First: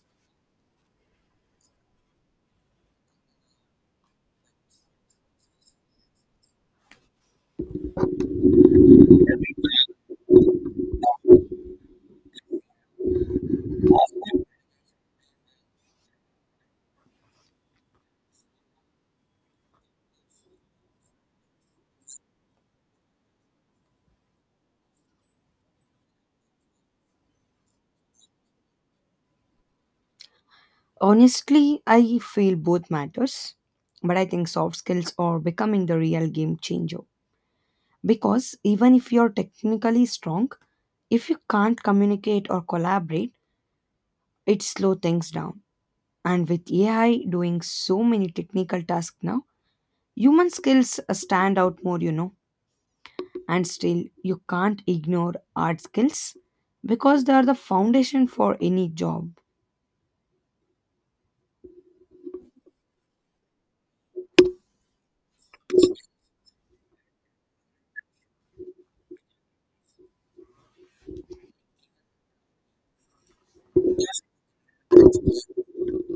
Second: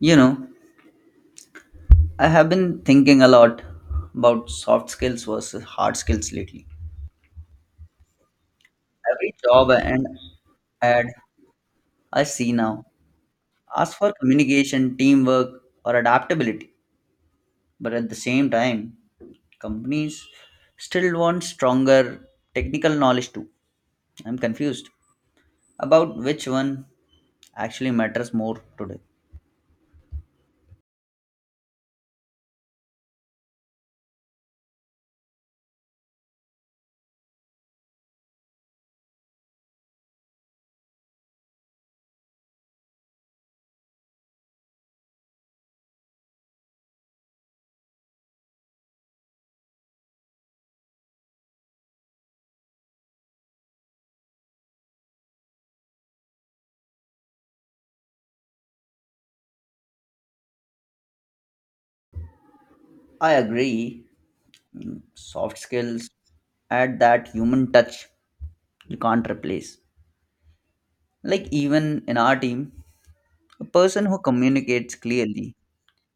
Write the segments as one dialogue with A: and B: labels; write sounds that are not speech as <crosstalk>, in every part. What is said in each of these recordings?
A: You know, I have been thinking a lot about soft skills versus hard skills lately. Every job and ad I see now asks for communication, teamwork, or adaptability. But at the same time, companies still want stronger technical knowledge too. I'm confused about which one actually matters more today.
B: Honestly, I feel both matters, but I think soft skills are becoming the real game changer. Because even if you're technically strong, if you can't communicate or collaborate, it slows things down. And with AI doing so many technical tasks now, human skills stand out more, you know. And still, you can't ignore art skills because they are the foundation for any job.
A: I agree, soft skills add that human touch you can't replace. Like even in our team, a person who communicates clearly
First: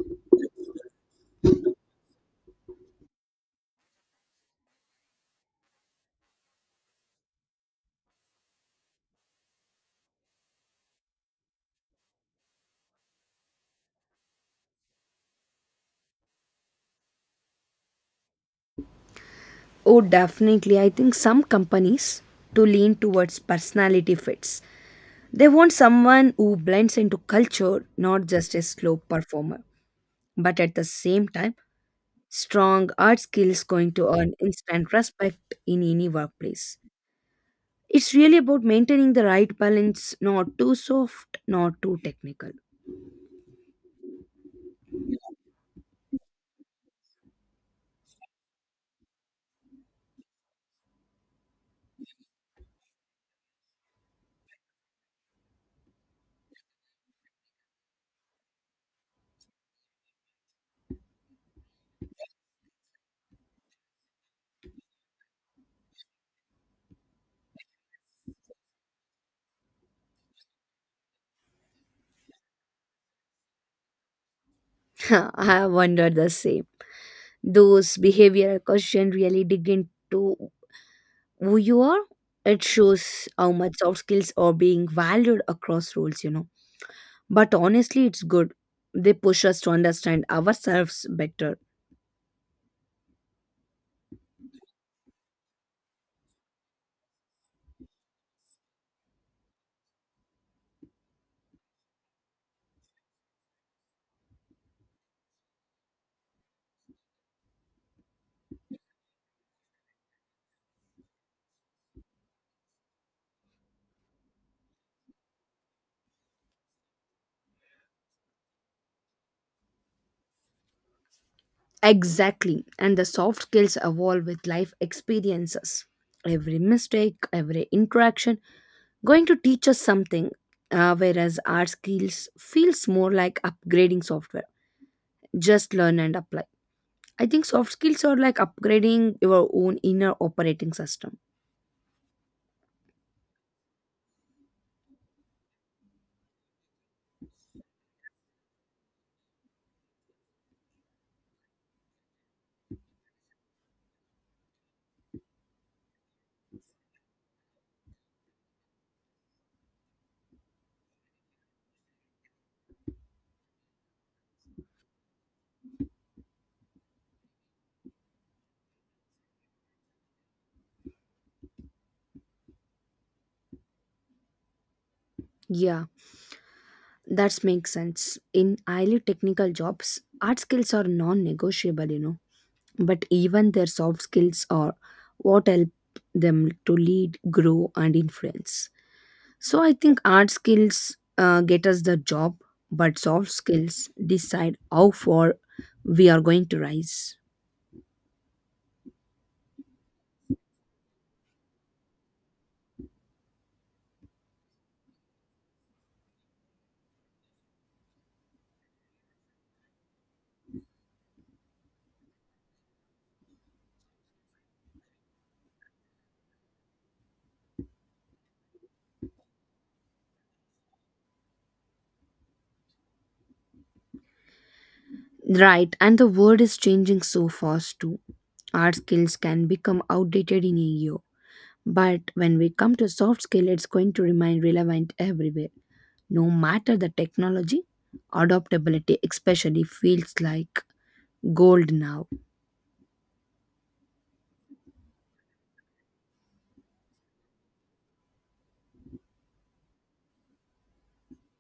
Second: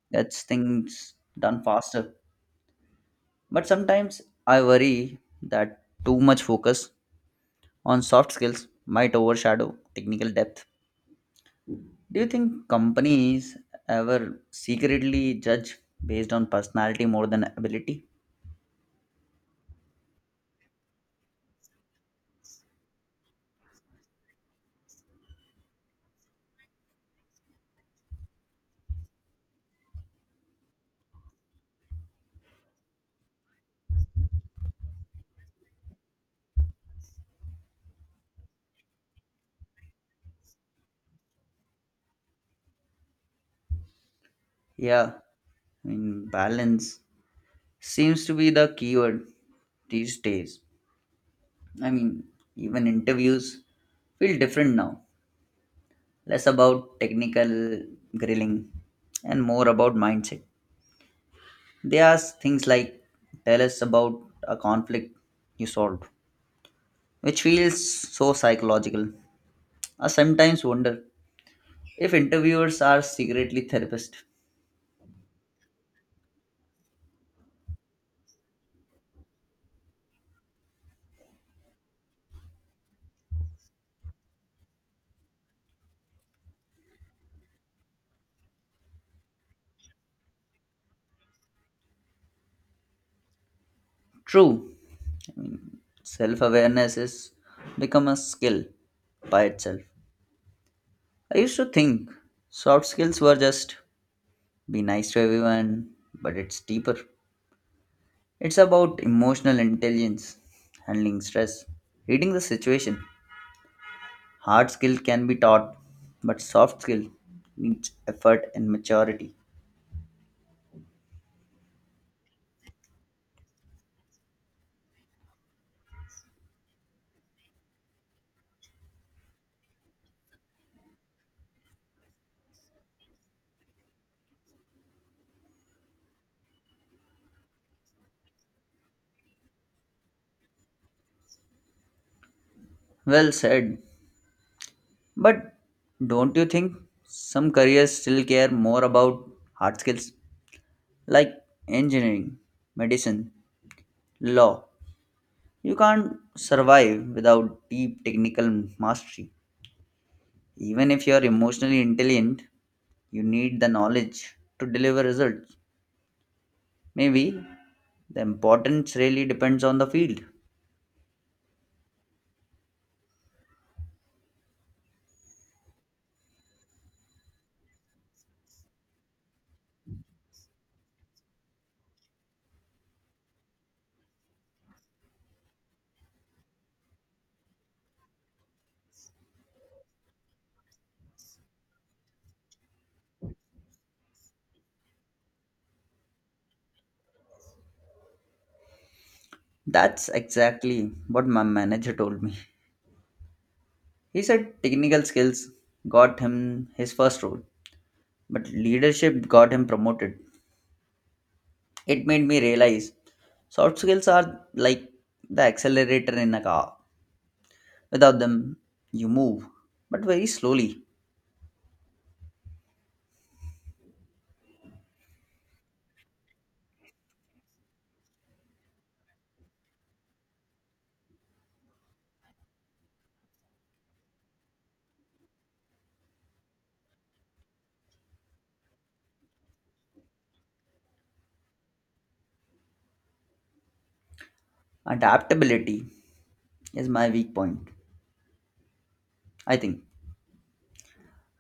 A: gets things done faster. But sometimes I worry that too much focus on soft skills might overshadow technical depth. Do you think companies ever secretly judge based on personality more than ability?
B: Oh, definitely. I think some companies to lean towards personality fits. They want someone who blends into culture, not just a slow performer, but at the same time, strong art skills going to earn instant respect in any workplace. It's really about maintaining the right balance, not too soft, not too technical.
A: Yeah, I mean, balance seems to be the keyword these days. I mean, even interviews feel different now less about technical grilling and more about mindset. They ask things like, tell us about a conflict you solved, which feels so psychological. I sometimes wonder if interviewers are secretly therapists.
B: <laughs> I wonder the same. Those behavioral questions really dig into who you are, it shows how much soft skills are being valued across roles, you know, but honestly it's good, they push us to understand ourselves better.
A: True, self awareness has become a skill by itself. I used to think soft skills were just be nice to everyone, but it's deeper. It's about emotional intelligence, handling stress, reading the situation. Hard skill can be taught, but soft skill needs effort and maturity.
B: Exactly, and the soft skills evolve with life experiences, every mistake, every interaction going to teach us something, whereas our skills feels more like upgrading software, just learn and apply. I think soft skills are like upgrading your own inner operating system.
A: Well said. But don't you think some careers still care more about hard skills like engineering, medicine, law? You can't survive without deep technical mastery. Even if you're emotionally intelligent, you need the knowledge to deliver results. Maybe the importance really depends on the field.
B: Yeah, that makes sense. In highly technical jobs, art skills are non negotiable, you know. But even their soft skills are what help them to lead, grow, and influence. So I think art skills get us the job, but soft skills decide how far we are going to rise.
A: That's exactly what my manager told me. He said technical skills got him his first role, but leadership got him promoted. It made me realize soft skills are like the accelerator in a car. Without them, you move, but very slowly.
B: Right, and the world is changing so fast too. Art skills can become outdated in a year, but when we come to soft skill, it's going to remain relevant everywhere. No matter the technology, adaptability especially feels like gold now.
A: Adaptability is my weak point, I think.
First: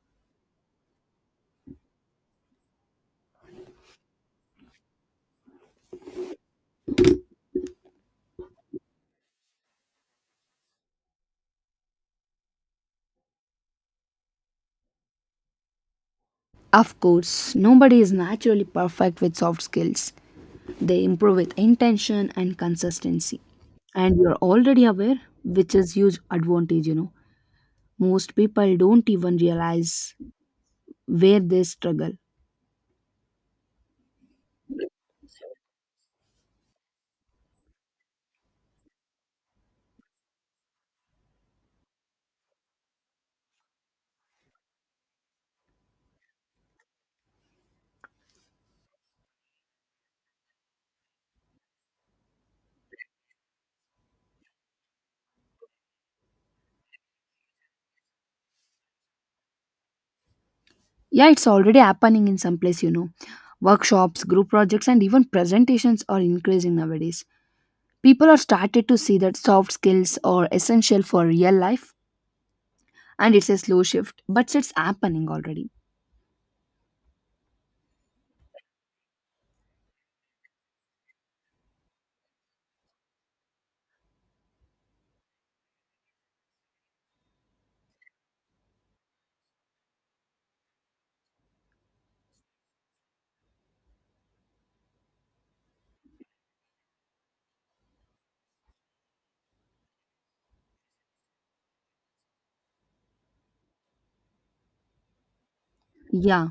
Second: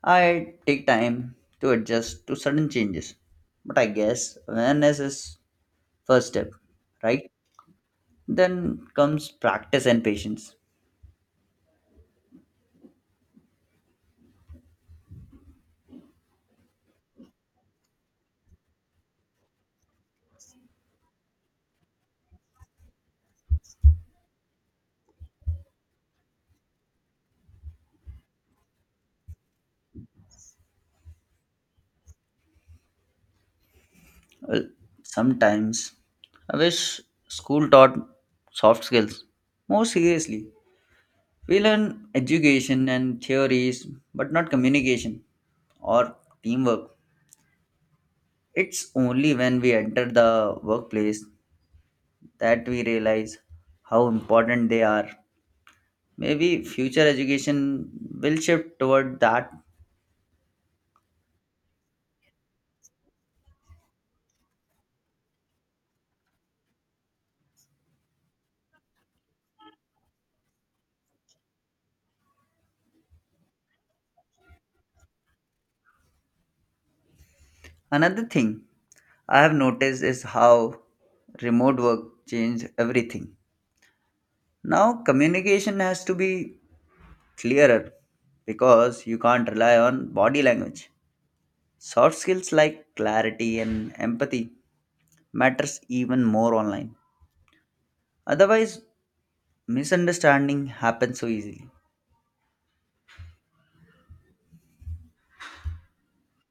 A: I take time to adjust to sudden changes, but I guess awareness is first step, right? Then comes practice and patience.
B: Of course, nobody is naturally perfect with soft skills. They improve with intention and consistency. And you're already aware, which is huge advantage, you know. Most people don't even realize where they struggle.
A: Well, sometimes I wish school taught soft skills more seriously. We learn education and theories, but not communication or teamwork. It's only when we enter the workplace that we realize how important they are. Maybe future education will shift toward that.
B: Yeah, it's already happening in some place, you know. Workshops, group projects, and even presentations are increasing nowadays. People are started to see that soft skills are essential for real life, and it's a slow shift, but it's happening already.
A: Another thing I have noticed is how remote work changed everything. Now, communication has to be clearer because you can't rely on body language. Soft skills like clarity and empathy matters even more online. Otherwise, misunderstanding happens so easily.
B: Yeah,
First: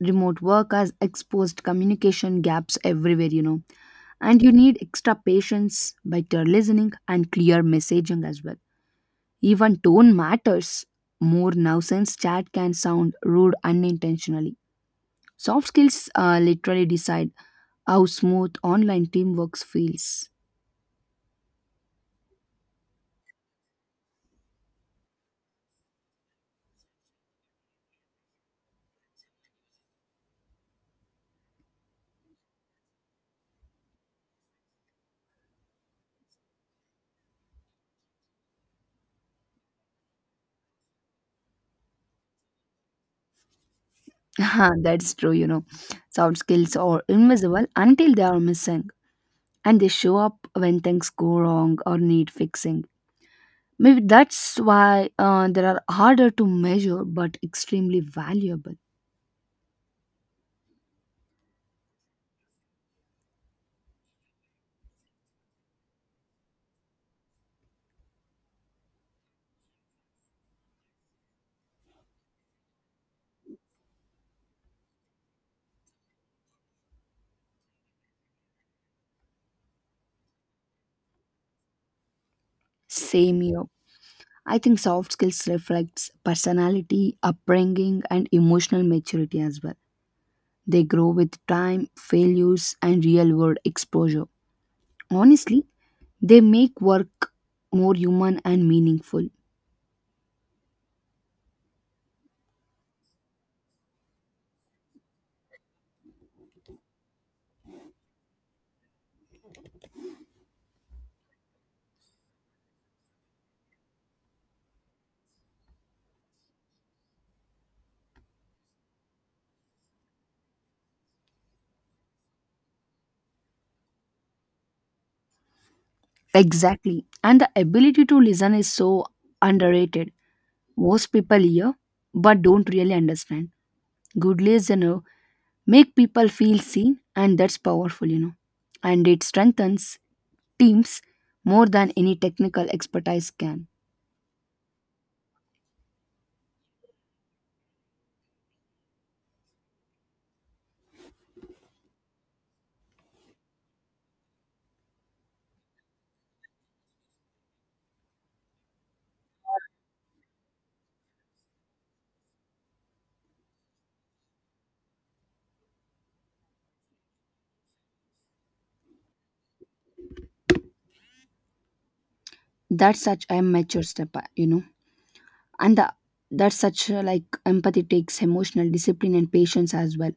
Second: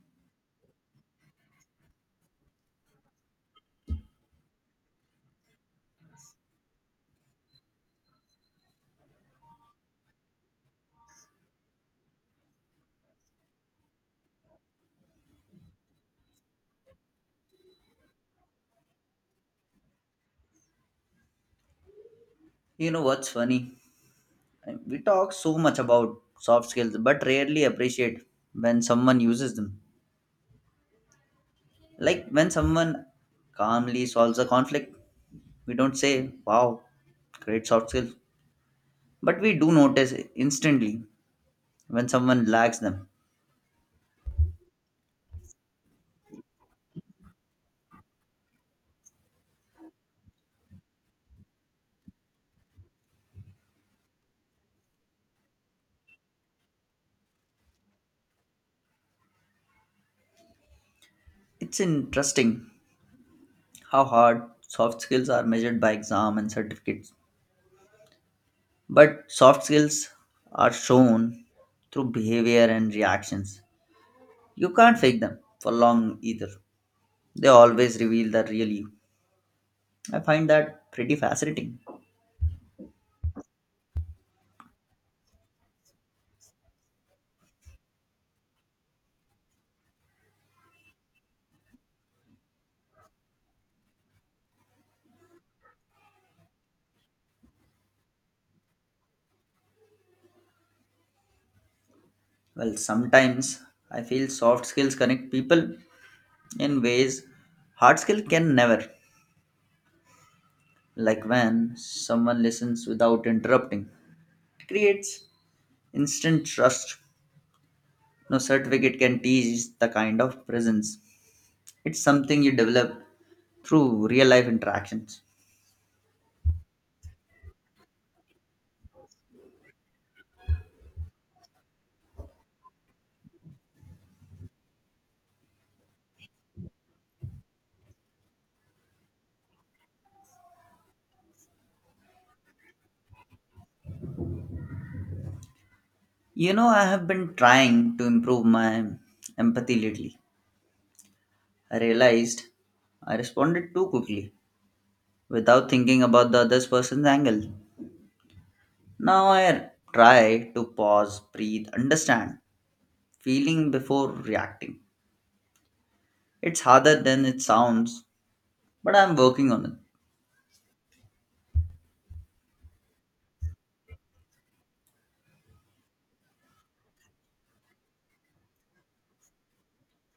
B: remote work has exposed communication gaps everywhere, you know, and you need extra patience, better listening, and clear messaging as well. Even tone matters more now since chat can sound rude unintentionally. Soft skills literally decide how smooth online teamwork feels.
A: You know what's funny? We talk so much about soft skills, but rarely appreciate when someone uses them. Like when someone calmly solves a conflict, we don't say, wow, great soft skills. But we do notice instantly when someone lacks them.
B: Huh, that's true, you know. Soft skills are invisible until they are missing, and they show up when things go wrong or need fixing. Maybe that's why they are harder to measure but extremely valuable.
A: It's interesting how hard soft skills are measured by exam and certificates. But soft skills are shown through behavior and reactions. You can't fake them for long either. They always reveal the real you. I find that pretty fascinating.
B: Same here. I think soft skills reflects personality, upbringing, and emotional maturity as well. They grow with time, failures, and real-world exposure. Honestly, they make work more human and meaningful.
A: Well, sometimes I feel soft skills connect people in ways hard skill can never. Like when someone listens without interrupting, it creates instant trust. No certificate can teach the kind of presence. It's something you develop through real life interactions.
B: Exactly. And the ability to listen is so underrated. Most people hear but don't really understand. Good listener make people feel seen, and that's powerful, you know. And it strengthens teams more than any technical expertise can.
A: You know, I have been trying to improve my empathy lately. I realized I responded too quickly without thinking about the other person's angle. Now I try to pause, breathe, understand, feeling before reacting. It's harder than it sounds, but I'm working on it.
B: That's such a mature step, you know. And the, that's such like empathy takes emotional discipline and patience as well.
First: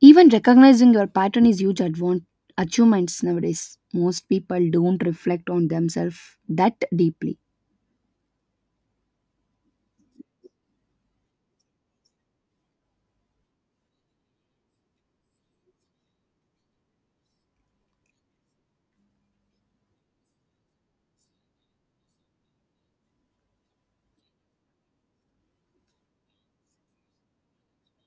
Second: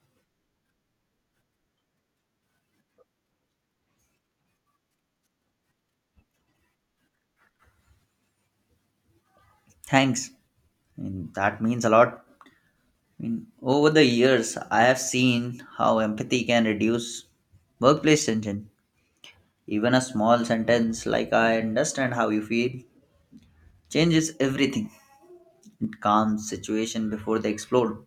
B: Even recognizing your pattern is huge achievements nowadays. Most people don't reflect on themselves that deeply.
A: Thanks. I mean, that means a lot. I mean, over the years, I have seen how empathy can reduce workplace tension. Even a small sentence like "I understand how you feel" changes everything. It calms situation before they explode.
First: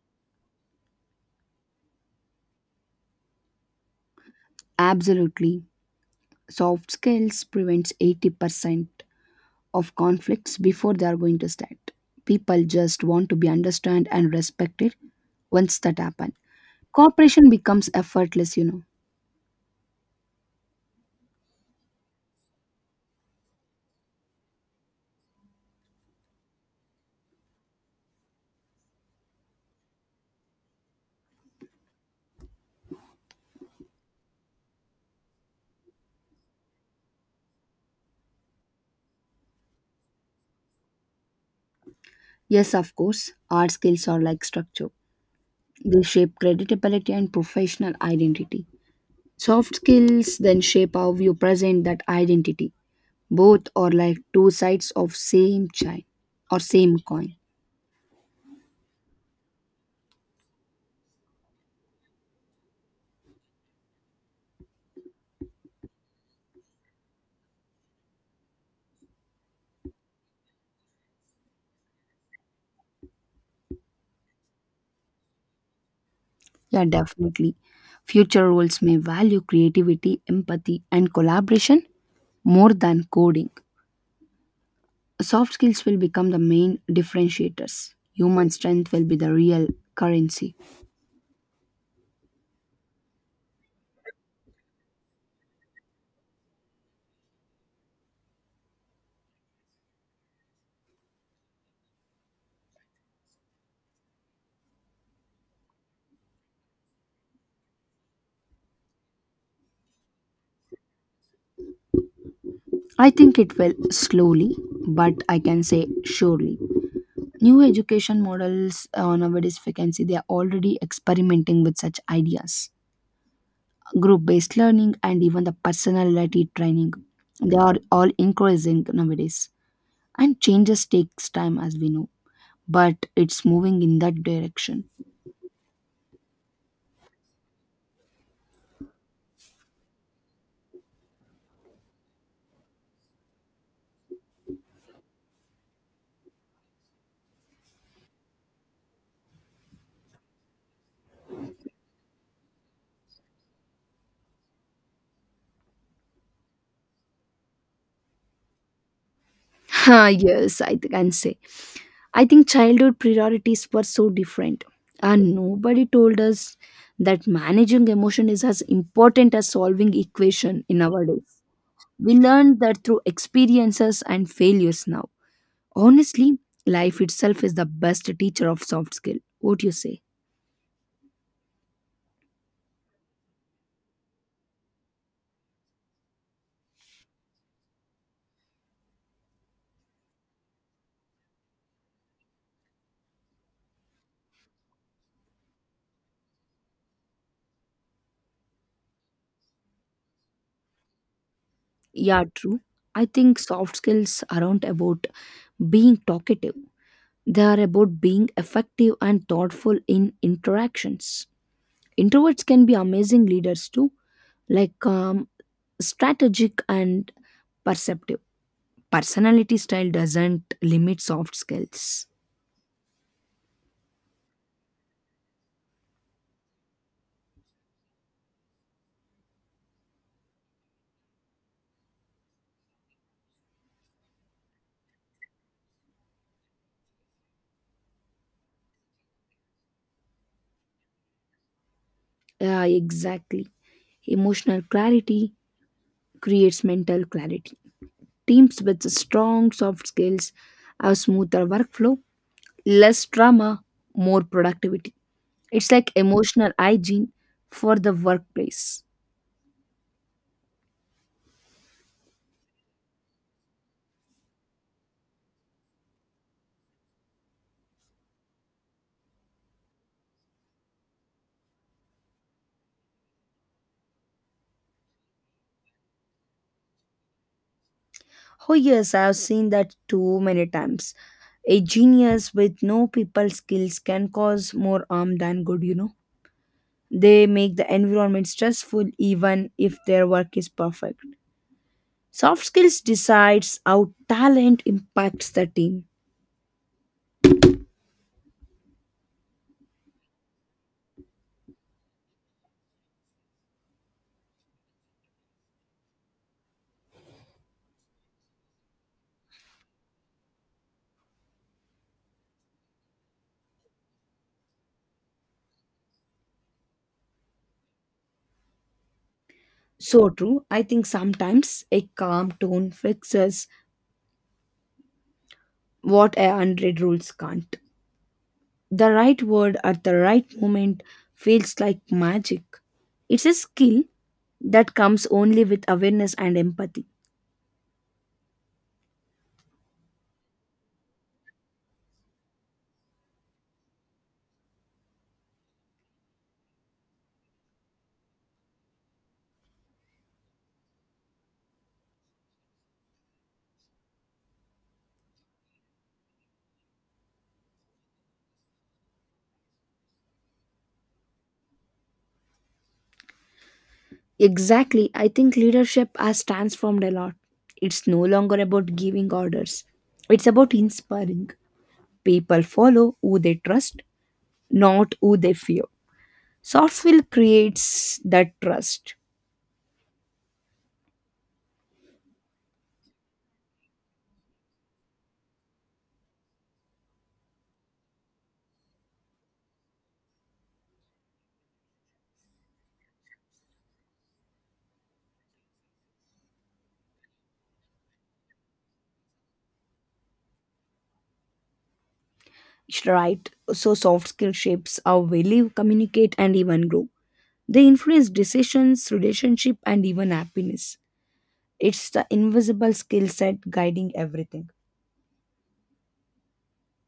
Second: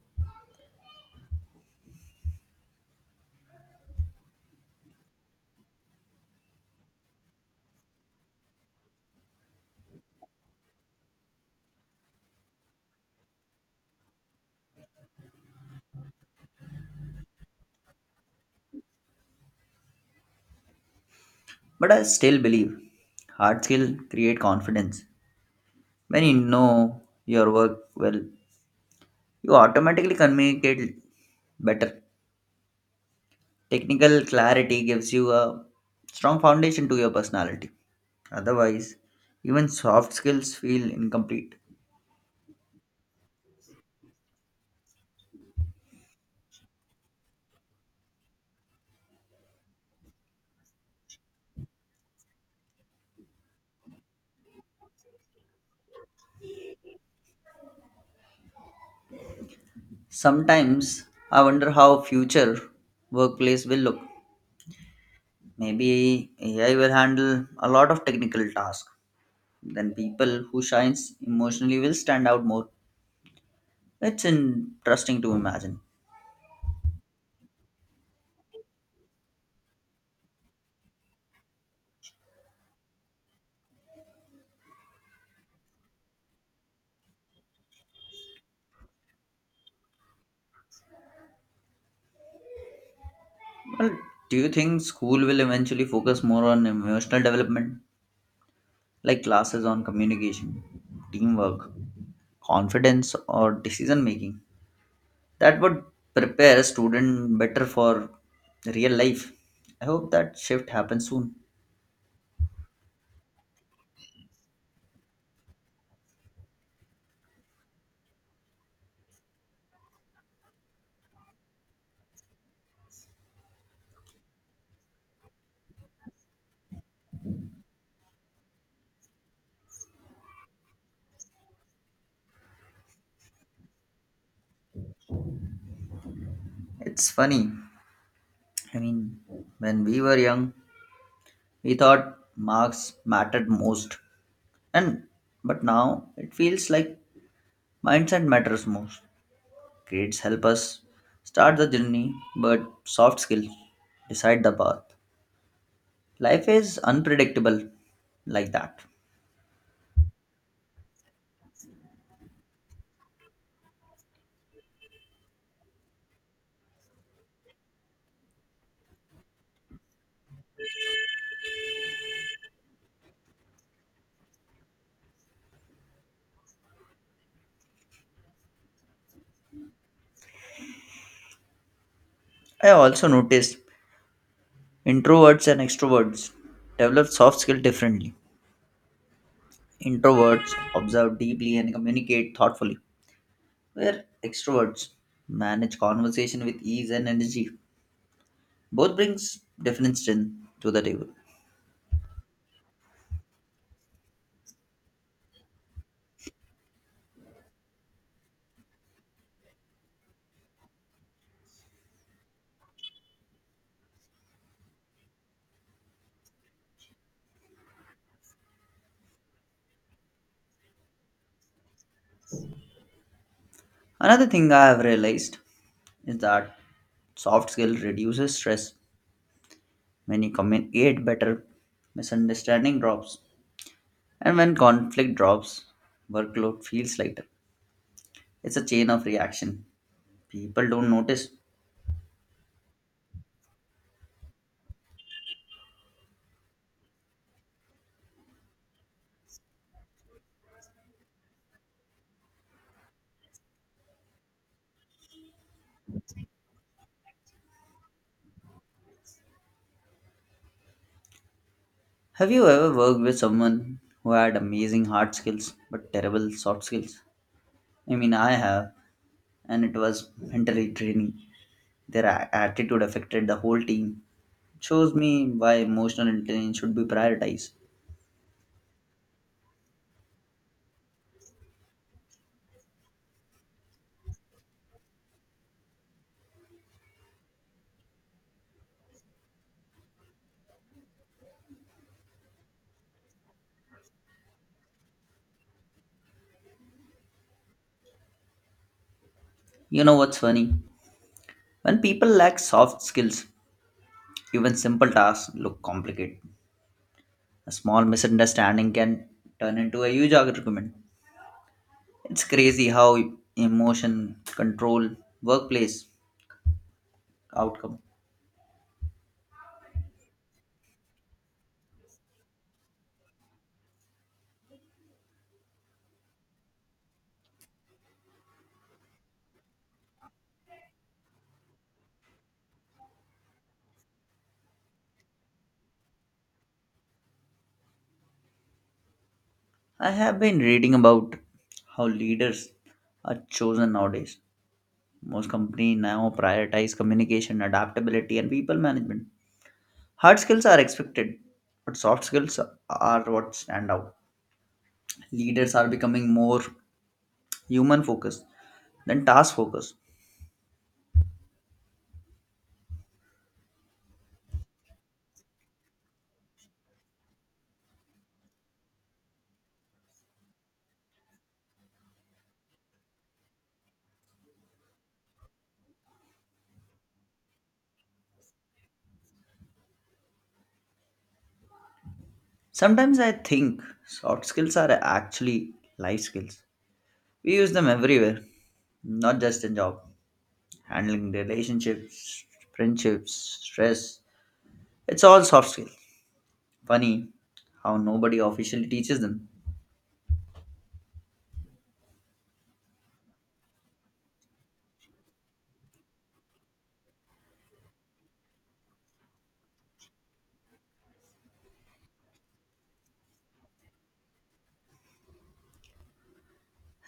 B: Absolutely. Soft skills prevents 80% of conflicts before they are going to start. People just want to be understood and respected once that happen. Cooperation becomes effortless, you know.
A: But I still believe hard skill create confidence. When you know your work well, you automatically communicate better. Technical clarity gives you a strong foundation to your personality. Otherwise, even soft skills feel incomplete.
B: Yes, of course, hard skills are like structure. They shape credibility and professional identity. Soft skills then shape how you present that identity. Both are like two sides of same chain or same coin.
A: Sometimes I wonder how future workplace will look. Maybe AI will handle a lot of technical tasks. Then people who shines emotionally will stand out more. It's interesting to imagine.
B: Yeah, definitely. Future roles may value creativity, empathy, and collaboration more than coding. Soft skills will become the main differentiators. Human strength will be the real currency.
A: Well, do you think school will eventually focus more on emotional development, like classes on communication, teamwork, confidence, or decision making? That would prepare a student better for real life. I hope that shift happens soon.
B: I think it will slowly, but I can say surely. New education models nowadays, if you can see, they are already experimenting with such ideas. Group based learning and even the personality training, they are all increasing nowadays, and changes takes time as we know, but it's moving in that direction.
A: It's funny. I mean, when we were young, we thought marks mattered most, and but now it feels like mindset matters most. Grades help us start the journey, but soft skills decide the path. Life is unpredictable like that.
B: Ah, yes, can say. I think childhood priorities were so different. And nobody told us that managing emotion is as important as solving equation in our days. We learned that through experiences and failures now. Honestly, life itself is the best teacher of soft skill. What do you say?
A: I also noticed introverts and extroverts develop soft skills differently. Introverts observe deeply and communicate thoughtfully, where extroverts manage conversation with ease and energy. Both brings different strength to the table.
B: Yeah, true. I think soft skills aren't about being talkative. They are about being effective and thoughtful in interactions. Introverts can be amazing leaders too, like strategic and perceptive. Personality style doesn't limit soft skills.
A: Another thing I have realized is that soft skill reduces stress. When you communicate better, misunderstanding drops, and when conflict drops, workload feels lighter. It's a chain of reaction. People don't notice.
B: Yeah, exactly. Emotional clarity creates mental clarity. Teams with strong soft skills have smoother workflow, less drama, more productivity. It's like emotional hygiene for the workplace.
A: Have you ever worked with someone who had amazing hard skills but terrible soft skills? I mean, I have, and it was mentally draining. Their attitude affected the whole team. Shows me why emotional intelligence should be prioritized.
B: Oh, yes, I have seen that too many times. A genius with no people skills can cause more harm than good, you know. They make the environment stressful even if their work is perfect. Soft skills decides how talent impacts the team.
A: You know what's funny? When people lack soft skills, even simple tasks look complicated. A small misunderstanding can turn into a huge argument. It's crazy how emotion control workplace outcome.
B: So true. I think sometimes a calm tone fixes what a hundred rules can't. The right word at the right moment feels like magic. It's a skill that comes only with awareness and empathy.
A: I have been reading about how leaders are chosen nowadays. Most companies now prioritize communication, adaptability, and people management. Hard skills are expected, but soft skills are what stand out. Leaders are becoming more human focused than task focused.
B: Exactly, I think leadership has transformed a lot. It's no longer about giving orders, it's about inspiring. People follow who they trust, not who they fear. Soft skill creates that trust.
A: Sometimes I think soft skills are actually life skills. We use them everywhere, not just in job. Handling relationships, friendships, stress. It's all soft skills. Funny how nobody officially teaches them.
B: Right, so soft skill shapes how we live, communicate, and even grow. They influence decisions, relationship, and even happiness. It's the invisible skill set guiding everything.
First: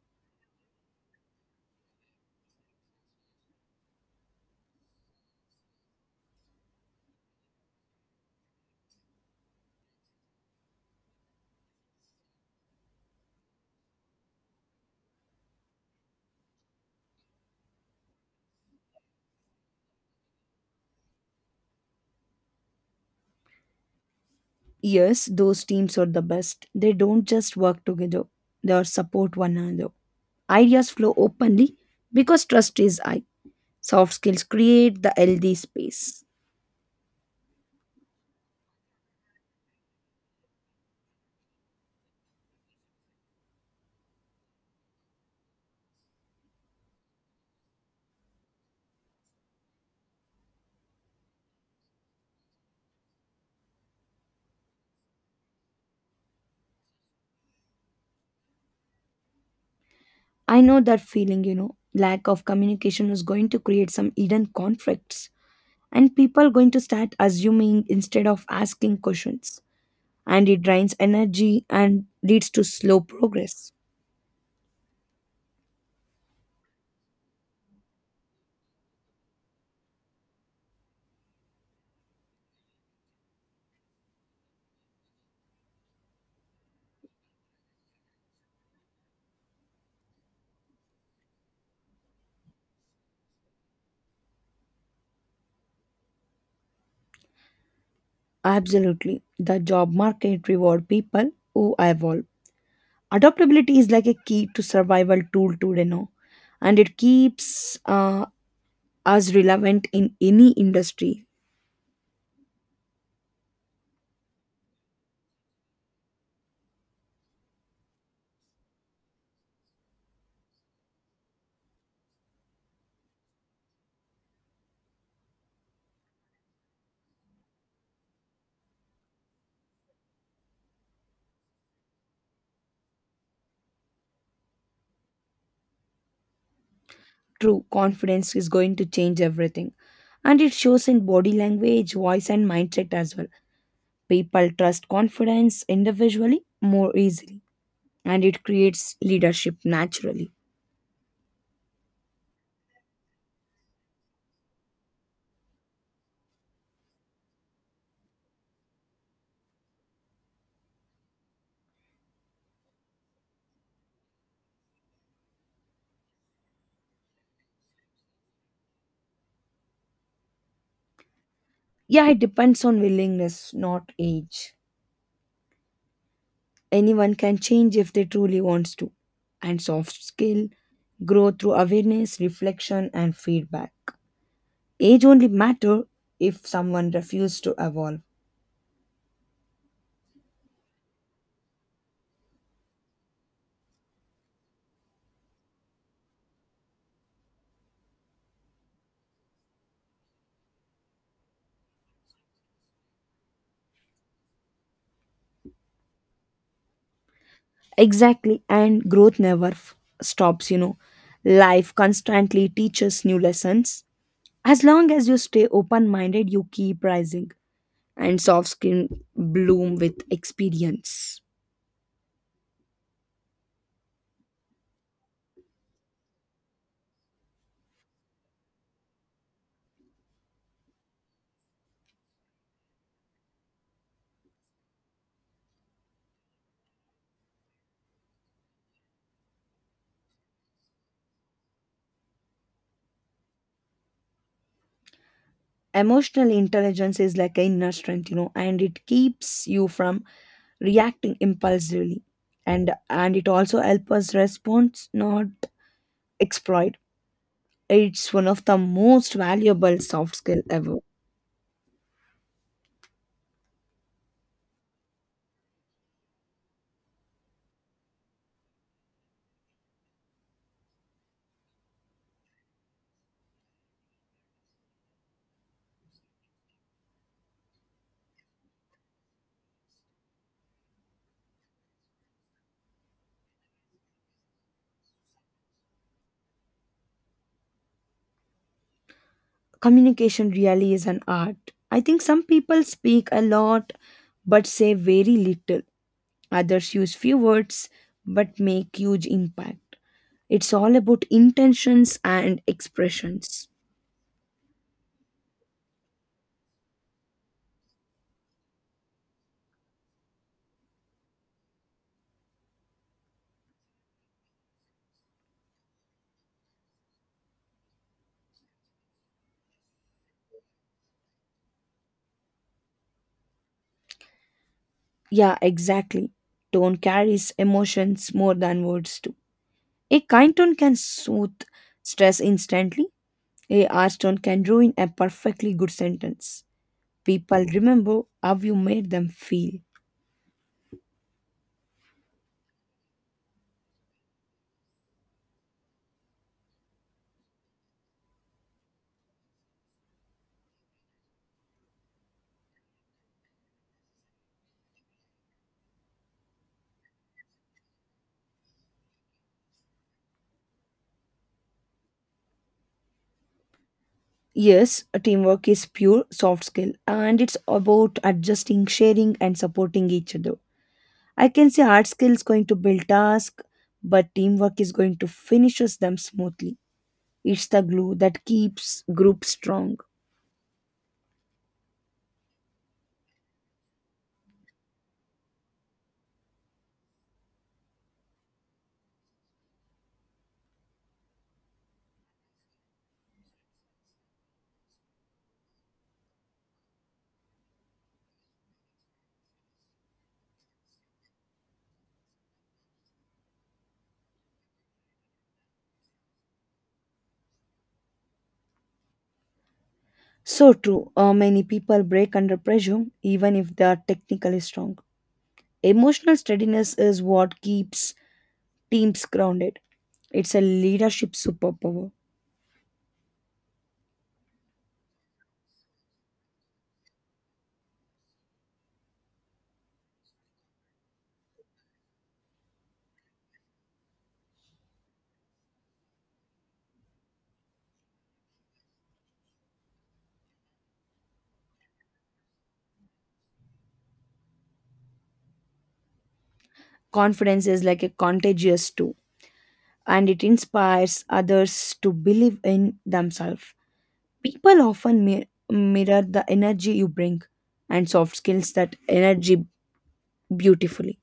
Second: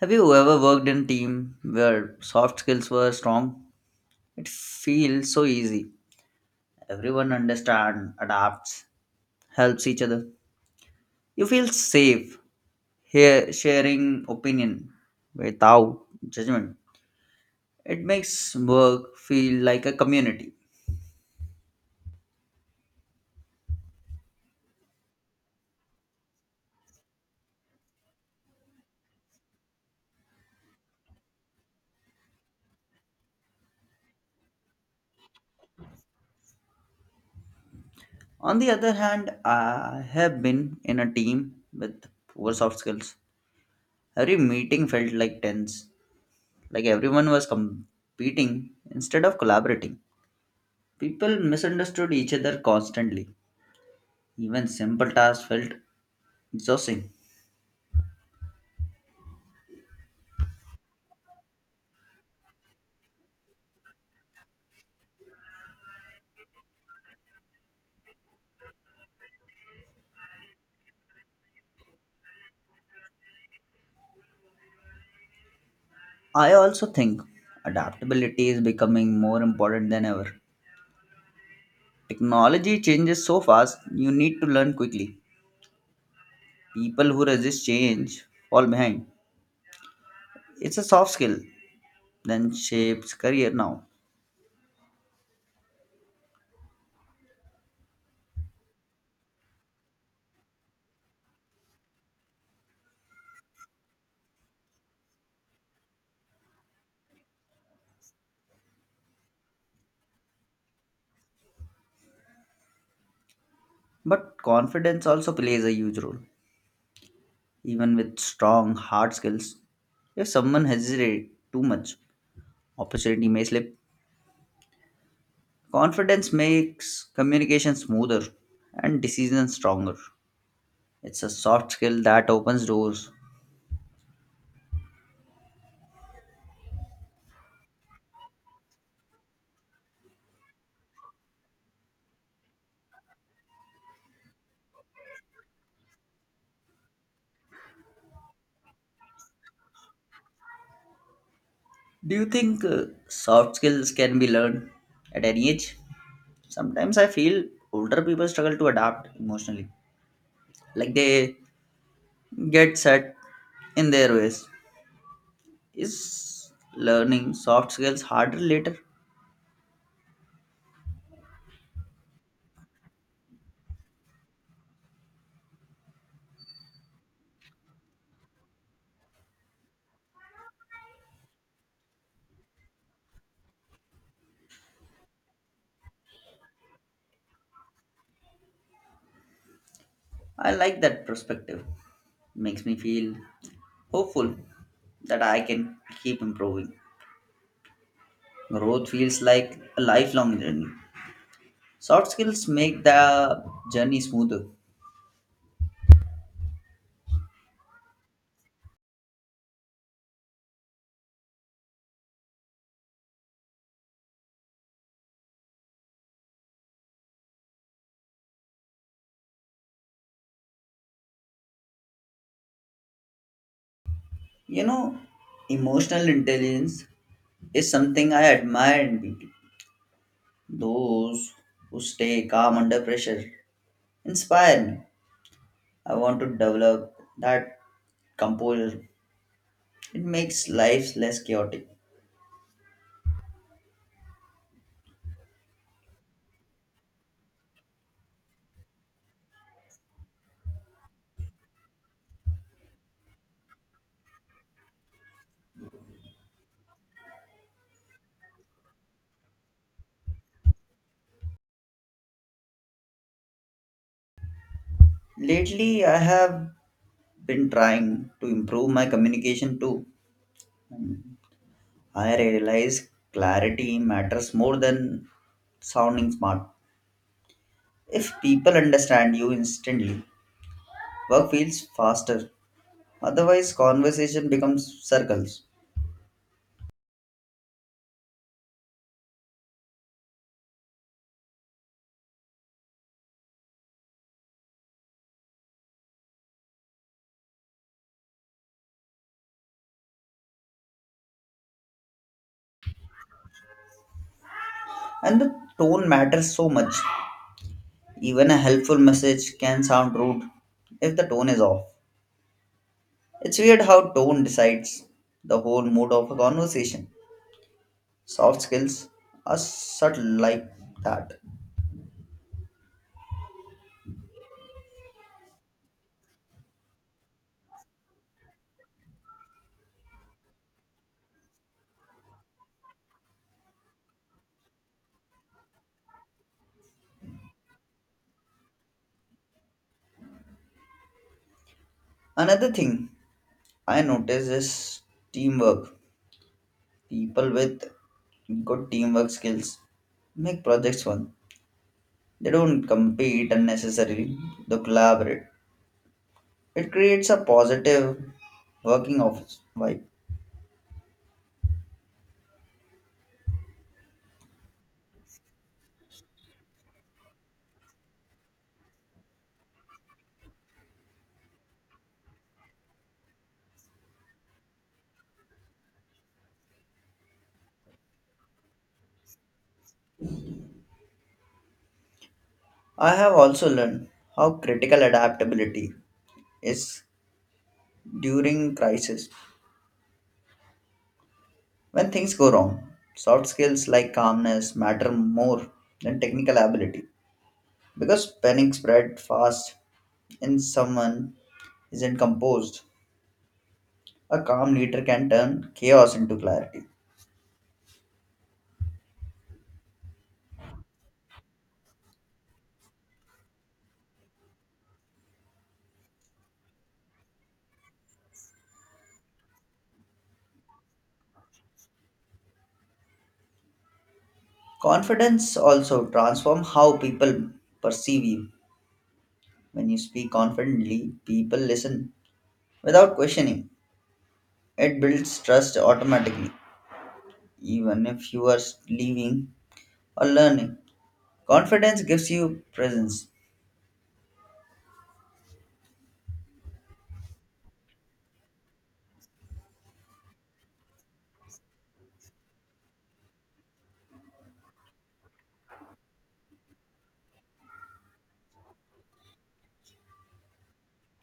A: Have you ever worked in a team where soft skills were strong? It feels so easy. Everyone understands, adapts, helps each other. You feel safe here sharing opinion without judgment. It makes work feel like a community.
B: Yes, those teams are the best. They don't just work together, they are support one another. Ideas flow openly because trust is high. Soft skills create the healthy space.
A: On the other hand, I have been in a team with poor soft skills. Every meeting felt like tense, like everyone was competing instead of collaborating. People misunderstood each other constantly. Even simple tasks felt exhausting.
B: I know that feeling, you know, lack of communication is going to create some hidden conflicts, and people are going to start assuming instead of asking questions, and it drains energy and leads to slow progress.
A: I also think adaptability is becoming more important than ever. Technology changes so fast, you need to learn quickly. People who resist change fall behind. It's a soft skill that shapes career now.
B: Absolutely. The job market reward people who evolve. Adaptability is like a key to survival tool today now, and it keeps us relevant in any industry.
A: But confidence also plays a huge role. Even with strong hard skills, if someone hesitates too much, opportunity may slip. Confidence makes communication smoother and decisions stronger. It's a soft skill that opens doors.
B: True confidence is going to change everything, and it shows in body language, voice, and mindset as well. People trust confidence individually more easily, and it creates leadership naturally.
A: Do you think soft skills can be learned at any age? Sometimes I feel older people struggle to adapt emotionally, like they get set in their ways. Is learning soft skills harder later?
B: Yeah, it depends on willingness, not age. Anyone can change if they truly wants to. And soft skill grow through awareness, reflection and feedback. Age only matter if someone refuses to evolve.
A: I like that perspective. Makes me feel hopeful that I can keep improving. Growth feels like a lifelong journey. Soft skills make the journey smoother.
B: Exactly, and growth never stops, you know. Life constantly teaches new lessons. As long as you stay open minded, you keep rising, and soft skin bloom with experience.
A: You know, emotional intelligence is something I admire in people. Those who stay calm under pressure inspire me. I want to develop that composure. It makes life less chaotic.
B: Emotional intelligence is like an inner strength, you know, and it keeps you from reacting impulsively, and it also helps us respond not exploit. It's one of the most valuable soft skill ever.
A: Lately, I have been trying to improve my communication too. I realize clarity matters more than sounding smart. If people understand you instantly, work feels faster. Otherwise, conversation becomes circles.
B: Communication really is an art. I think some people speak a lot but say very little, others use few words but make huge impact. It's all about intentions and expressions.
A: And the tone matters so much. Even a helpful message can sound rude if the tone is off. It's weird how tone decides the whole mood of a conversation. Soft skills are subtle like that.
B: Yeah, exactly, tone carries emotions more than words do. A kind tone can soothe stress instantly. A harsh tone can ruin a perfectly good sentence. People remember how you made them feel.
A: Another thing I notice is teamwork. People with good teamwork skills make projects fun. They don't compete unnecessarily, they collaborate. It creates a positive working office vibe.
B: Yes, teamwork is pure soft skill, and it's about adjusting, sharing, and supporting each other. I can say hard skills going to build task, but teamwork is going to finishes them smoothly. It's the glue that keeps group strong.
A: I have also learned how critical adaptability is during crisis. When things go wrong, soft skills like calmness matter more than technical ability. Because panic spread fast and someone isn't composed, a calm leader can turn chaos into clarity.
B: So true. Many people break under pressure even if they are technically strong. Emotional steadiness is what keeps teams grounded. It's a leadership superpower.
A: Confidence also transforms how people perceive you. When you speak confidently, people listen without questioning. It builds trust automatically, even if you are leaving or learning. Confidence gives you presence.
B: Confidence is like a contagious too, and it inspires others to believe in themselves. People often mirror the energy you bring, and soft skills that energy beautifully.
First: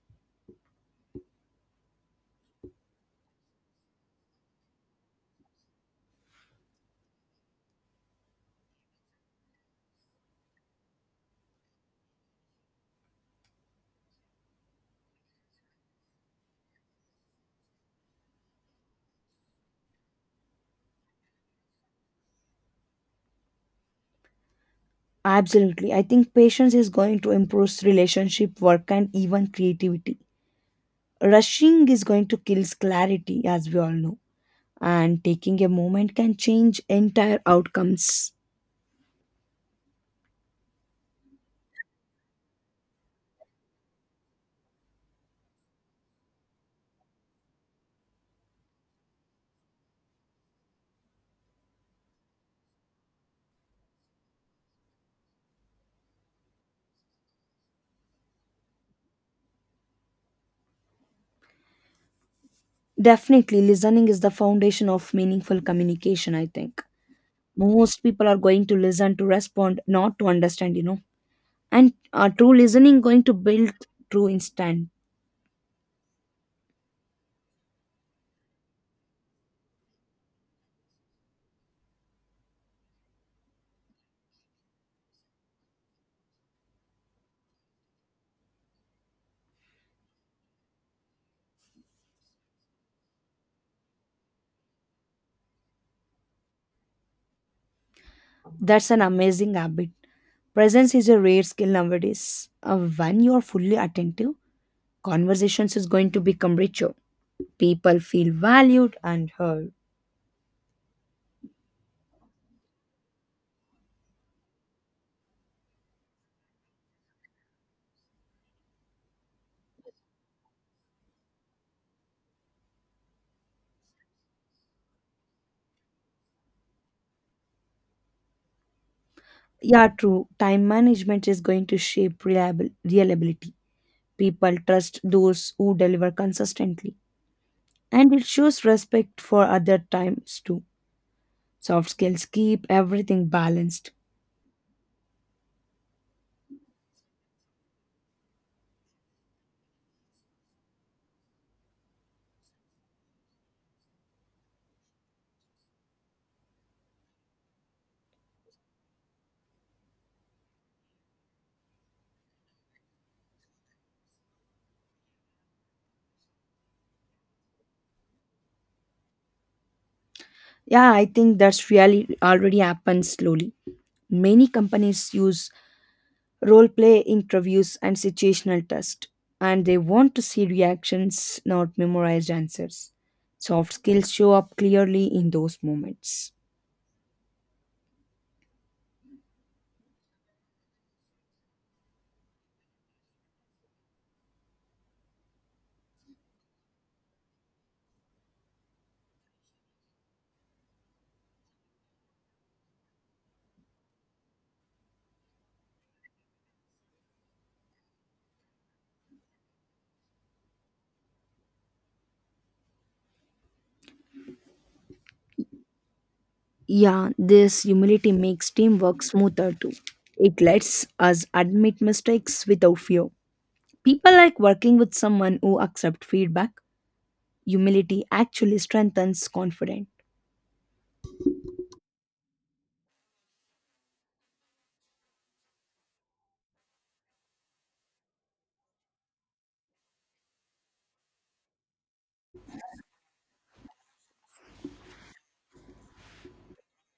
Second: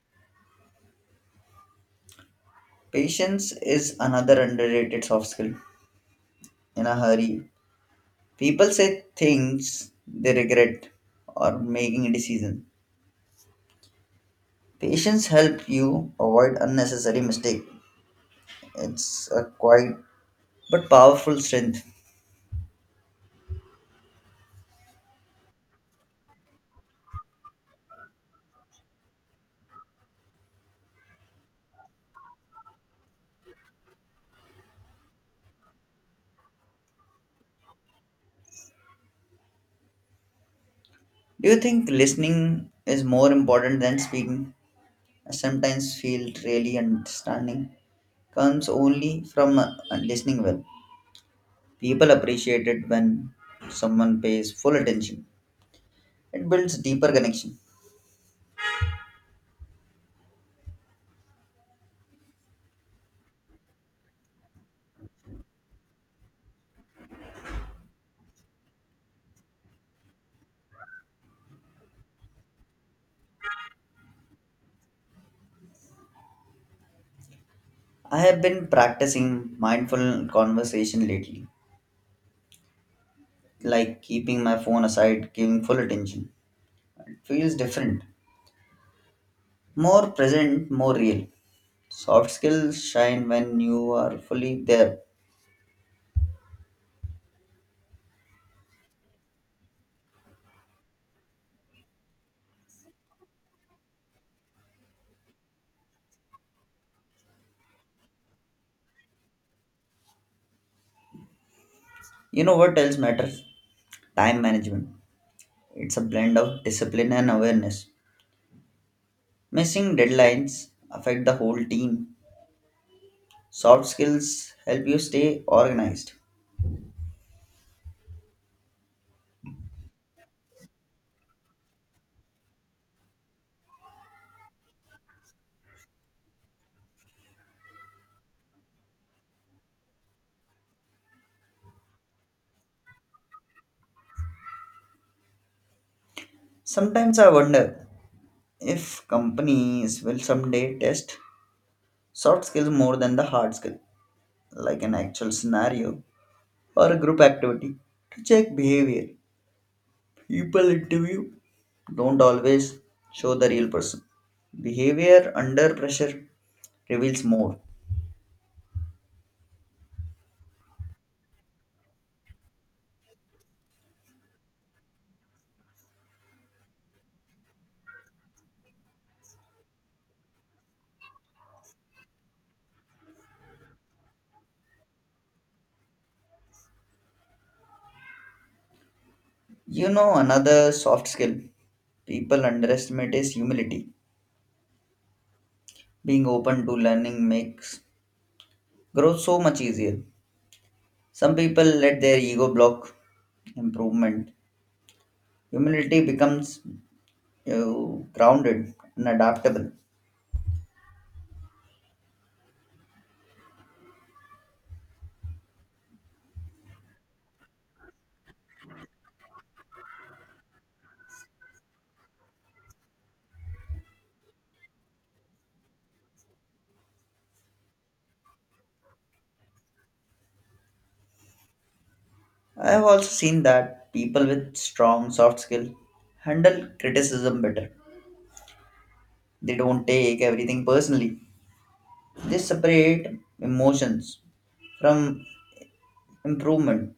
A: Patience is another underrated soft skill. In a hurry, people say things they regret or making a decision. Patience help you avoid unnecessary mistake. It's a quiet but powerful strength.
B: Absolutely. I think patience is going to improve relationship, work, and even creativity. Rushing is going to kill clarity, as we all know, and taking a moment can change entire outcomes.
A: Do you think listening is more important than speaking? I sometimes feel really understanding comes only from listening well. People appreciate it when someone pays full attention. It builds deeper connection.
B: Definitely, listening is the foundation of meaningful communication, I think. Most people are going to listen to respond, not to understand, you know. And true listening going to build true instant.
A: I have been practicing mindful conversation lately like keeping my phone aside, giving full attention. It feels different, more present, more real. Soft skills shine when you are fully there.
B: That's an amazing habit. Presence is a rare skill nowadays. When you are fully attentive, conversations is going to become richer. People feel valued and heard.
A: You know what else matters? Time management. It's a blend of discipline and awareness. Missing deadlines affect the whole team. Soft skills help you stay organized.
B: Yeah, true. Time management is going to shape reliable reliability. People trust those who deliver consistently, and it shows respect for other times too. Soft skills keep everything balanced.
A: Sometimes I wonder if companies will someday test soft skills more than the hard skill, like an actual scenario or a group activity to check behavior. People interview don't always show the real person. Behavior under pressure reveals more.
B: Yeah, I think that's really already happened slowly. Many companies use role play interviews and situational test, and they want to see reactions, not memorized answers. Soft skills show up clearly in those moments.
A: You know, another soft skill people underestimate is humility. Being open to learning makes growth so much easier. Some people let their ego block improvement. Humility becomes uh, grounded and adaptable.
B: Yeah, this humility makes teamwork smoother too. It lets us admit mistakes without fear. People like working with someone who accepts feedback. Humility actually strengthens confidence.
A: I have also seen that people with strong soft skill handle criticism better. They don't take everything personally. They separate emotions from improvement.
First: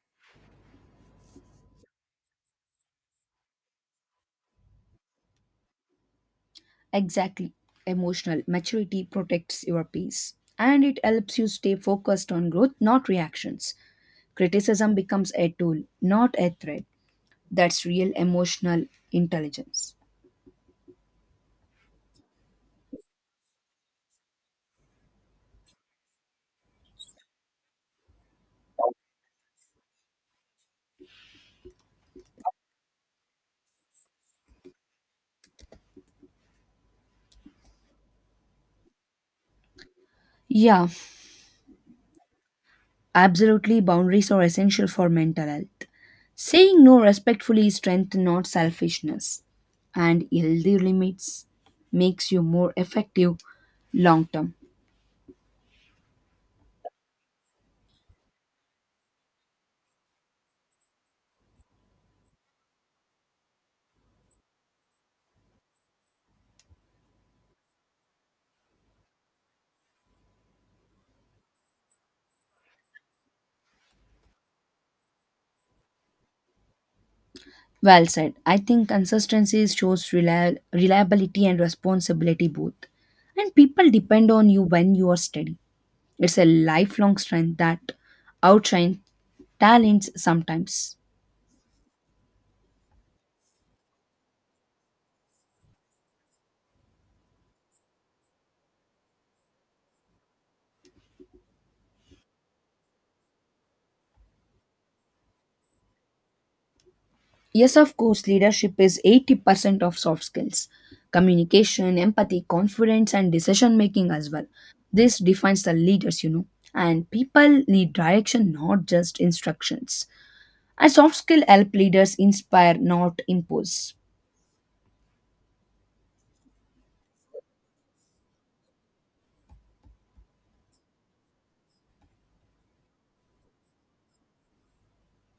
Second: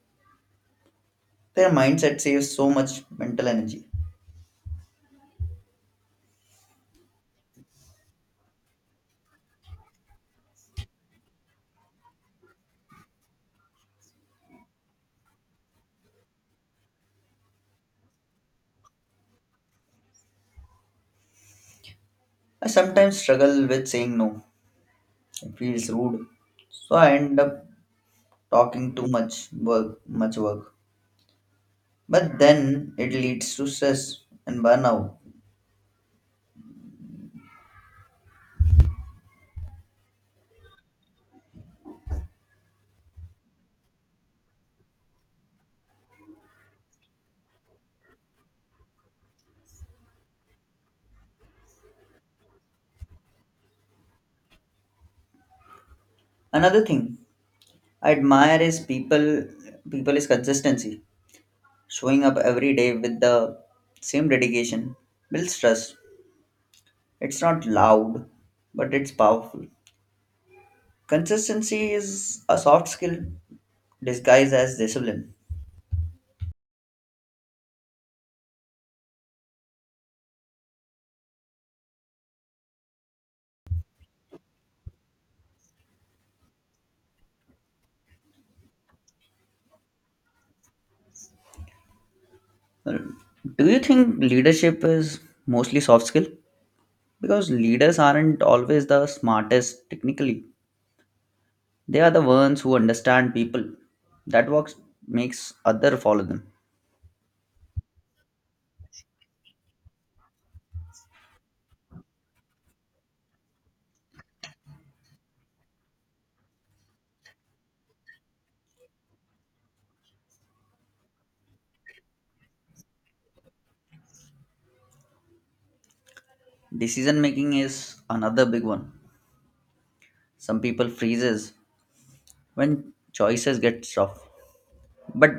A: Their mindset saves so much mental energy.
B: Exactly. Emotional maturity protects your peace and it helps you stay focused on growth, not reactions. Criticism becomes a tool, not a threat. That's real emotional intelligence.
A: I sometimes struggle with saying no. It feels rude. So I end up talking too much work, much work. But then it leads to stress and burnout.
B: Yeah, absolutely, boundaries are essential for mental health. Saying no respectfully is strength, not selfishness. And healthy limits makes you more effective long term.
A: Another thing I admire is people is consistency. Showing up every day with the same dedication builds trust. It's not loud, but it's powerful. Consistency is a soft skill disguised as discipline.
B: Well said. I think consistency shows reliability and responsibility both. And people depend on you when you are steady. It's a lifelong strength that outshines talents sometimes.
A: Do you think leadership is mostly soft skill? Because leaders aren't always the smartest technically. They are the ones who understand people. That works makes other follow them.
B: Yes, of course, leadership is 80% of soft skills, communication, empathy, confidence, and decision making as well. This defines the leaders, And people need direction, not just instructions. And soft skill help leaders inspire, not impose.
A: Decision making is another big one. Some people freezes when choices get tough. But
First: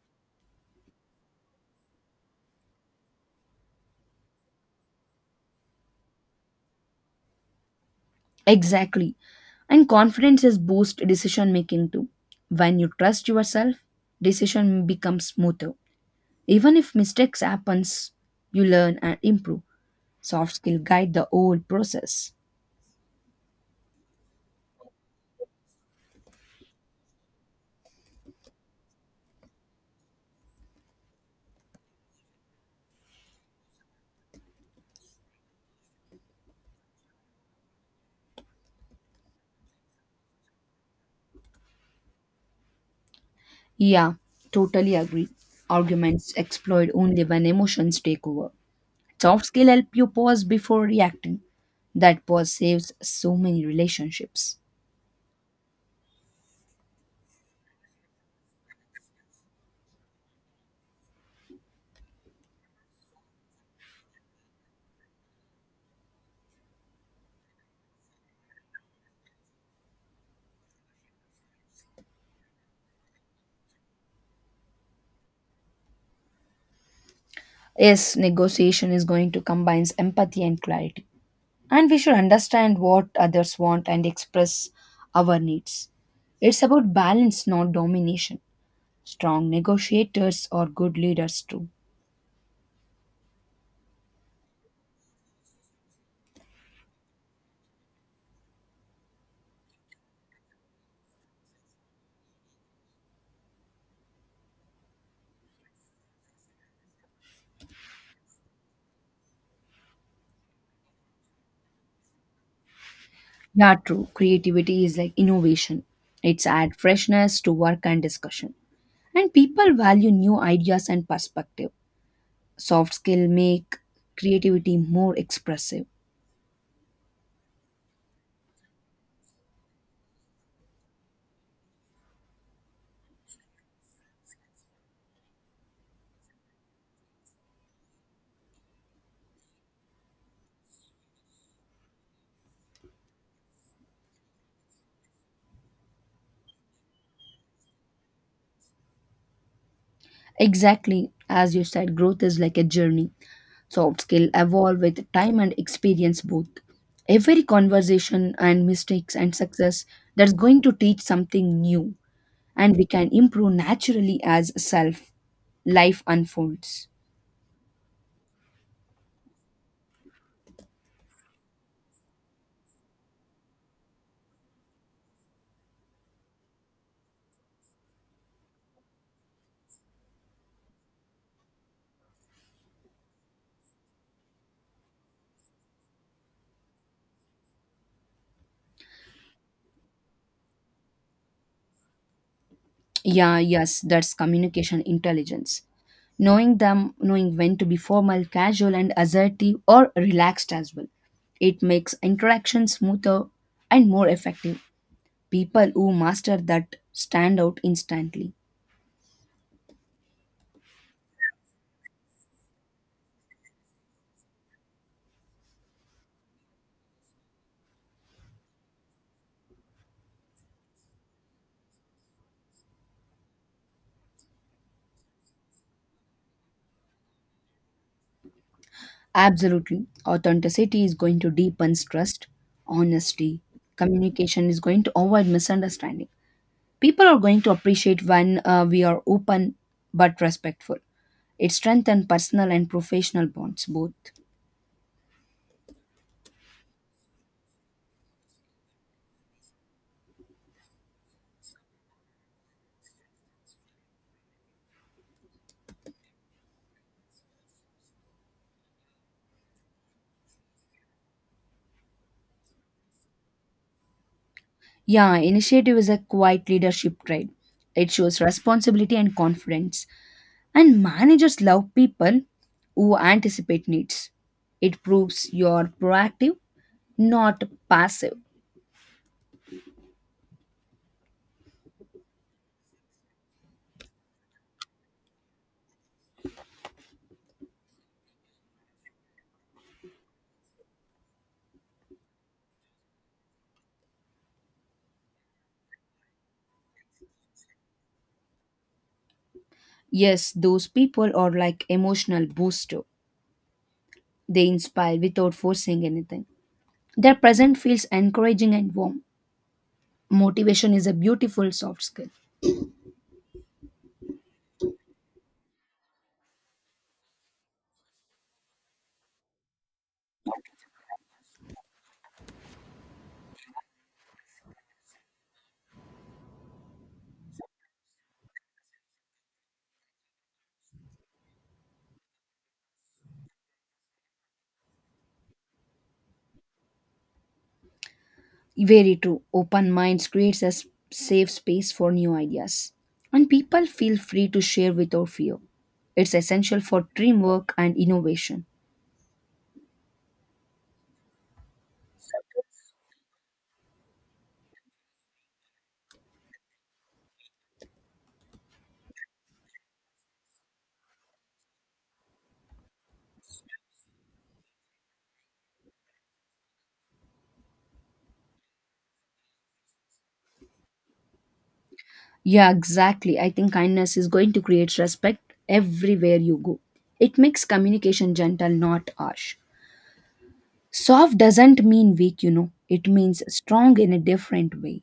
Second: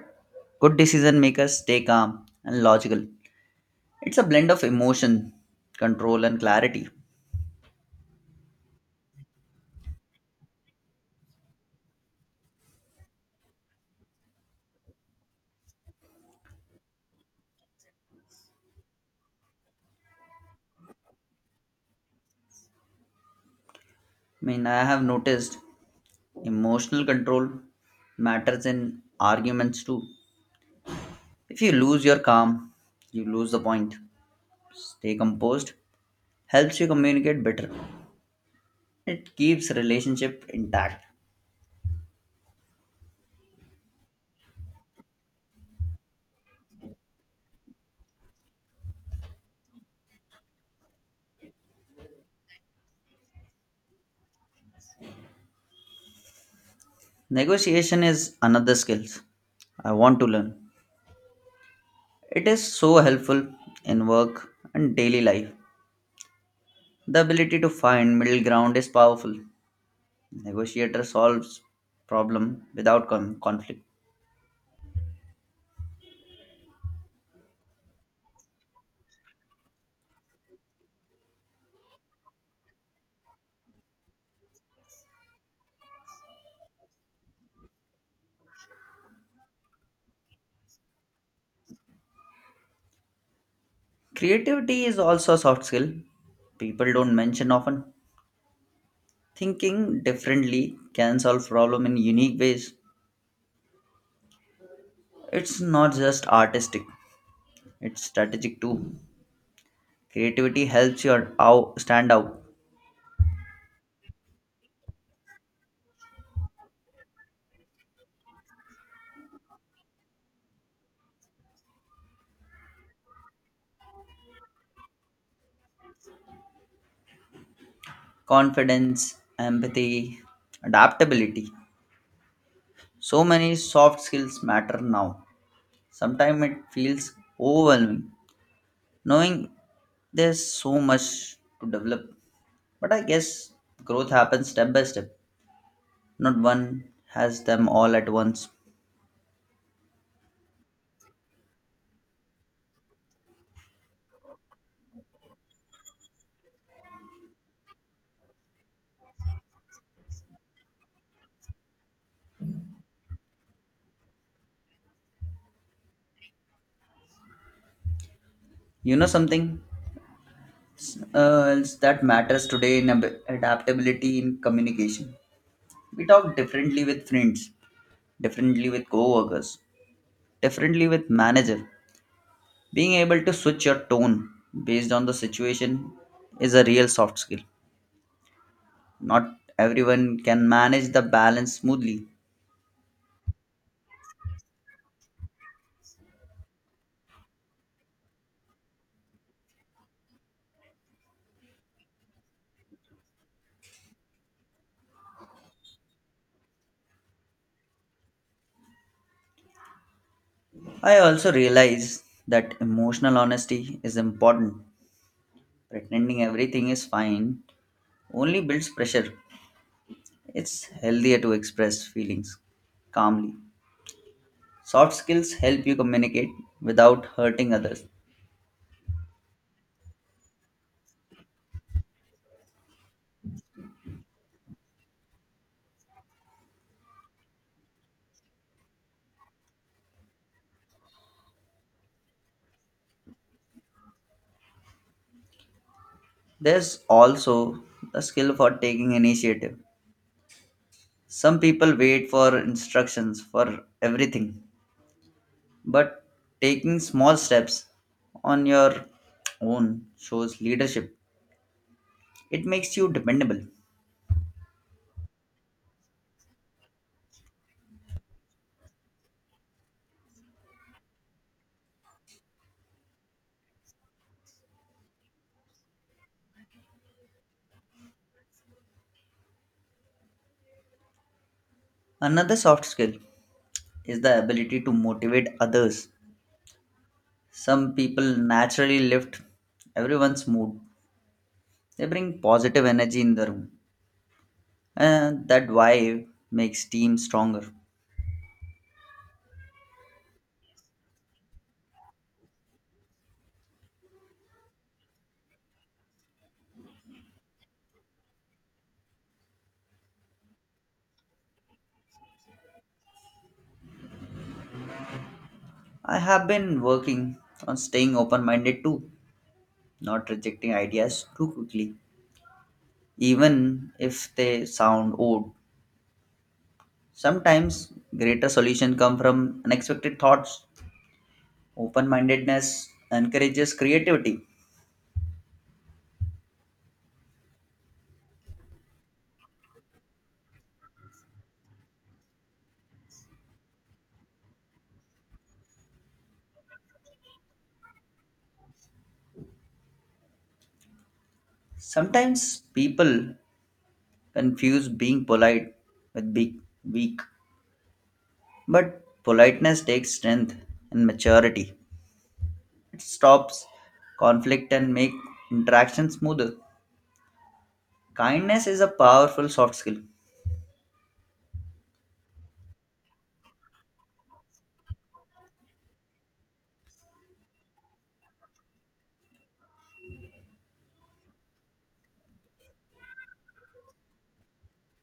A: good decision makers stay calm and logical. It's a blend of emotion, control, and clarity.
B: Exactly. And confidence is boost decision making too. When you trust yourself, decision becomes smoother. Even if mistakes happens, you learn and improve. Soft skill guide the whole process.
A: I mean, I have noticed emotional control matters in arguments too. If you lose your calm, you lose the point. Stay composed helps you communicate better. It keeps relationship intact.
B: Yeah, totally agree. Arguments explode only when emotions take over. Soft skill help you pause before reacting. That pause saves so many relationships.
A: Negotiation is another skill I want to learn. It is so helpful in work and daily life. The ability to find middle ground is powerful. Negotiator solves problem without conflict.
B: Yes, negotiation is going to combine empathy and clarity. And we should understand what others want and express our needs. It's about balance, not domination. Strong negotiators are good leaders too.
A: Creativity is also a soft skill people don't mention often. Thinking differently can solve problem in unique ways. It's not just artistic, it's strategic too. Creativity helps you out, stand out.
B: Yeah, true. Creativity is like innovation. It's add freshness to work and discussion. And people value new ideas and perspective. Soft skill make creativity more expressive.
A: Confidence, empathy, adaptability. So many soft skills matter now. Sometimes it feels overwhelming, knowing there's so much to develop, but I guess growth happens step by step. Not one has them all at once.
B: Exactly. As you said, growth is like a journey. Soft skill evolve with time and experience both. Every conversation and mistakes and success, that's going to teach something new. And we can improve naturally as self life unfolds.
A: You know something else that matters today in adaptability in communication. We talk differently with friends, differently with co-workers, differently with manager. Being able to switch your tone based on the situation is a real soft skill. Not everyone can manage the balance smoothly.
B: Yeah, yes, that's communication intelligence. Knowing them, knowing when to be formal, casual, and assertive, or relaxed as well. It makes interaction smoother and more effective. People who master that stand out instantly.
A: I also realize that emotional honesty is important. Pretending everything is fine only builds pressure. It's healthier to express feelings calmly. Soft skills help you communicate without hurting others.
B: Absolutely. Authenticity is going to deepen trust, honesty, communication is going to avoid misunderstanding. People are going to appreciate when we are open but respectful. It strengthens personal and professional bonds both.
A: There's also the skill for taking initiative. Some people wait for instructions for everything, but taking small steps on your own shows leadership. It makes you dependable.
B: Yeah, initiative is a quiet leadership trait. It shows responsibility and confidence. And managers love people who anticipate needs. It proves you're proactive, not passive.
A: Another soft skill is the ability to motivate others. Some people naturally lift everyone's mood. They bring positive energy in the room, and that vibe makes teams stronger.
B: Yes, those people are like emotional booster. They inspire without forcing anything. Their present feels encouraging and warm. Motivation is a beautiful soft skill.
A: I have been working on staying open-minded too, not rejecting ideas too quickly, even if they sound odd. Sometimes greater solutions come from unexpected thoughts. Open-mindedness encourages creativity.
B: Very true. Open minds creates a safe space for new ideas. And people feel free to share without fear. It's essential for teamwork and innovation.
A: Sometimes people confuse being polite with being weak. But politeness takes strength and maturity. It stops conflict and make interaction smoother. Kindness is a powerful soft skill.
B: Yeah, exactly. I think kindness is going to create respect everywhere you go. It makes communication gentle, not harsh. Soft doesn't mean weak, you know. It means strong in a different way.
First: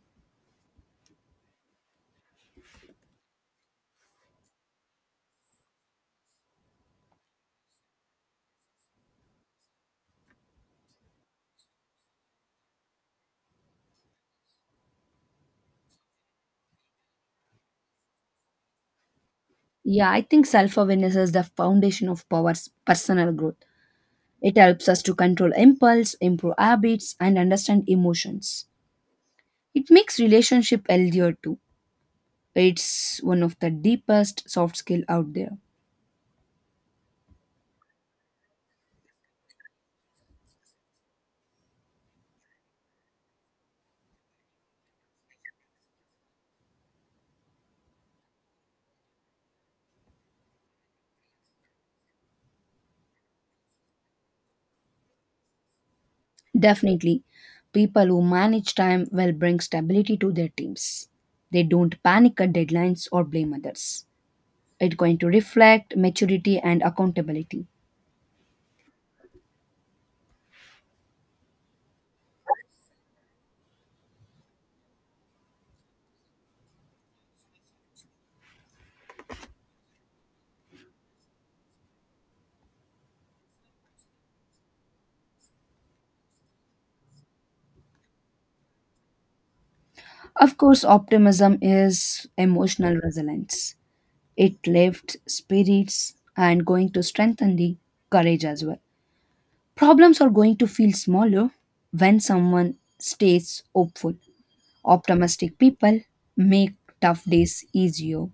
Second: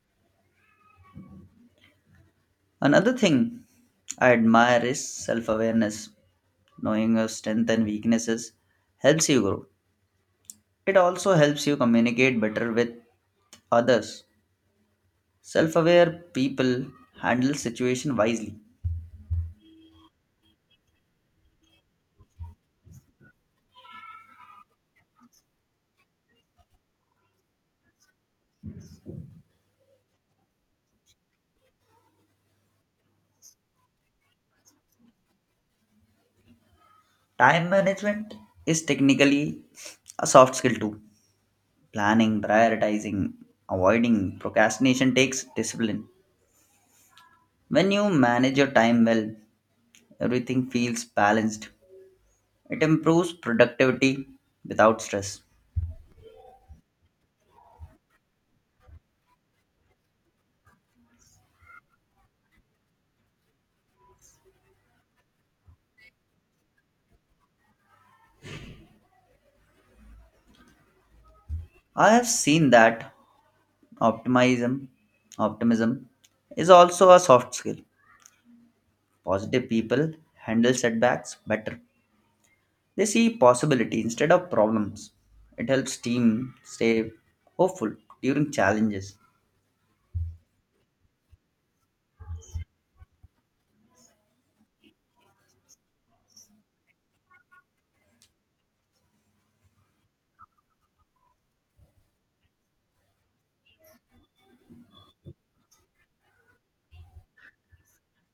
A: Another thing I admire is self-awareness. Knowing your strength and weaknesses helps you grow. It also helps you communicate better with others. Self-aware people handle situation wisely.
B: Yeah, I think self awareness is the foundation of power's personal growth. It helps us to control impulse, improve habits, and understand emotions. It makes relationship healthier too. It's one of the deepest soft skill out there.
A: Time management is technically a soft skill too. Planning, prioritizing, avoiding procrastination takes discipline. When you manage your time well, everything feels balanced. It improves productivity without stress.
B: Definitely, people who manage time will bring stability to their teams. They don't panic at deadlines or blame others. It's going to reflect maturity and accountability.
A: I have seen that optimism optimism is also a soft skill. Positive people handle setbacks better. They see possibility instead of problems. It helps team stay hopeful during challenges.
B: Of course, optimism is emotional resilience. It lifts spirits and going to strengthen the courage as well. Problems are going to feel smaller when someone stays hopeful. Optimistic people make tough days easier.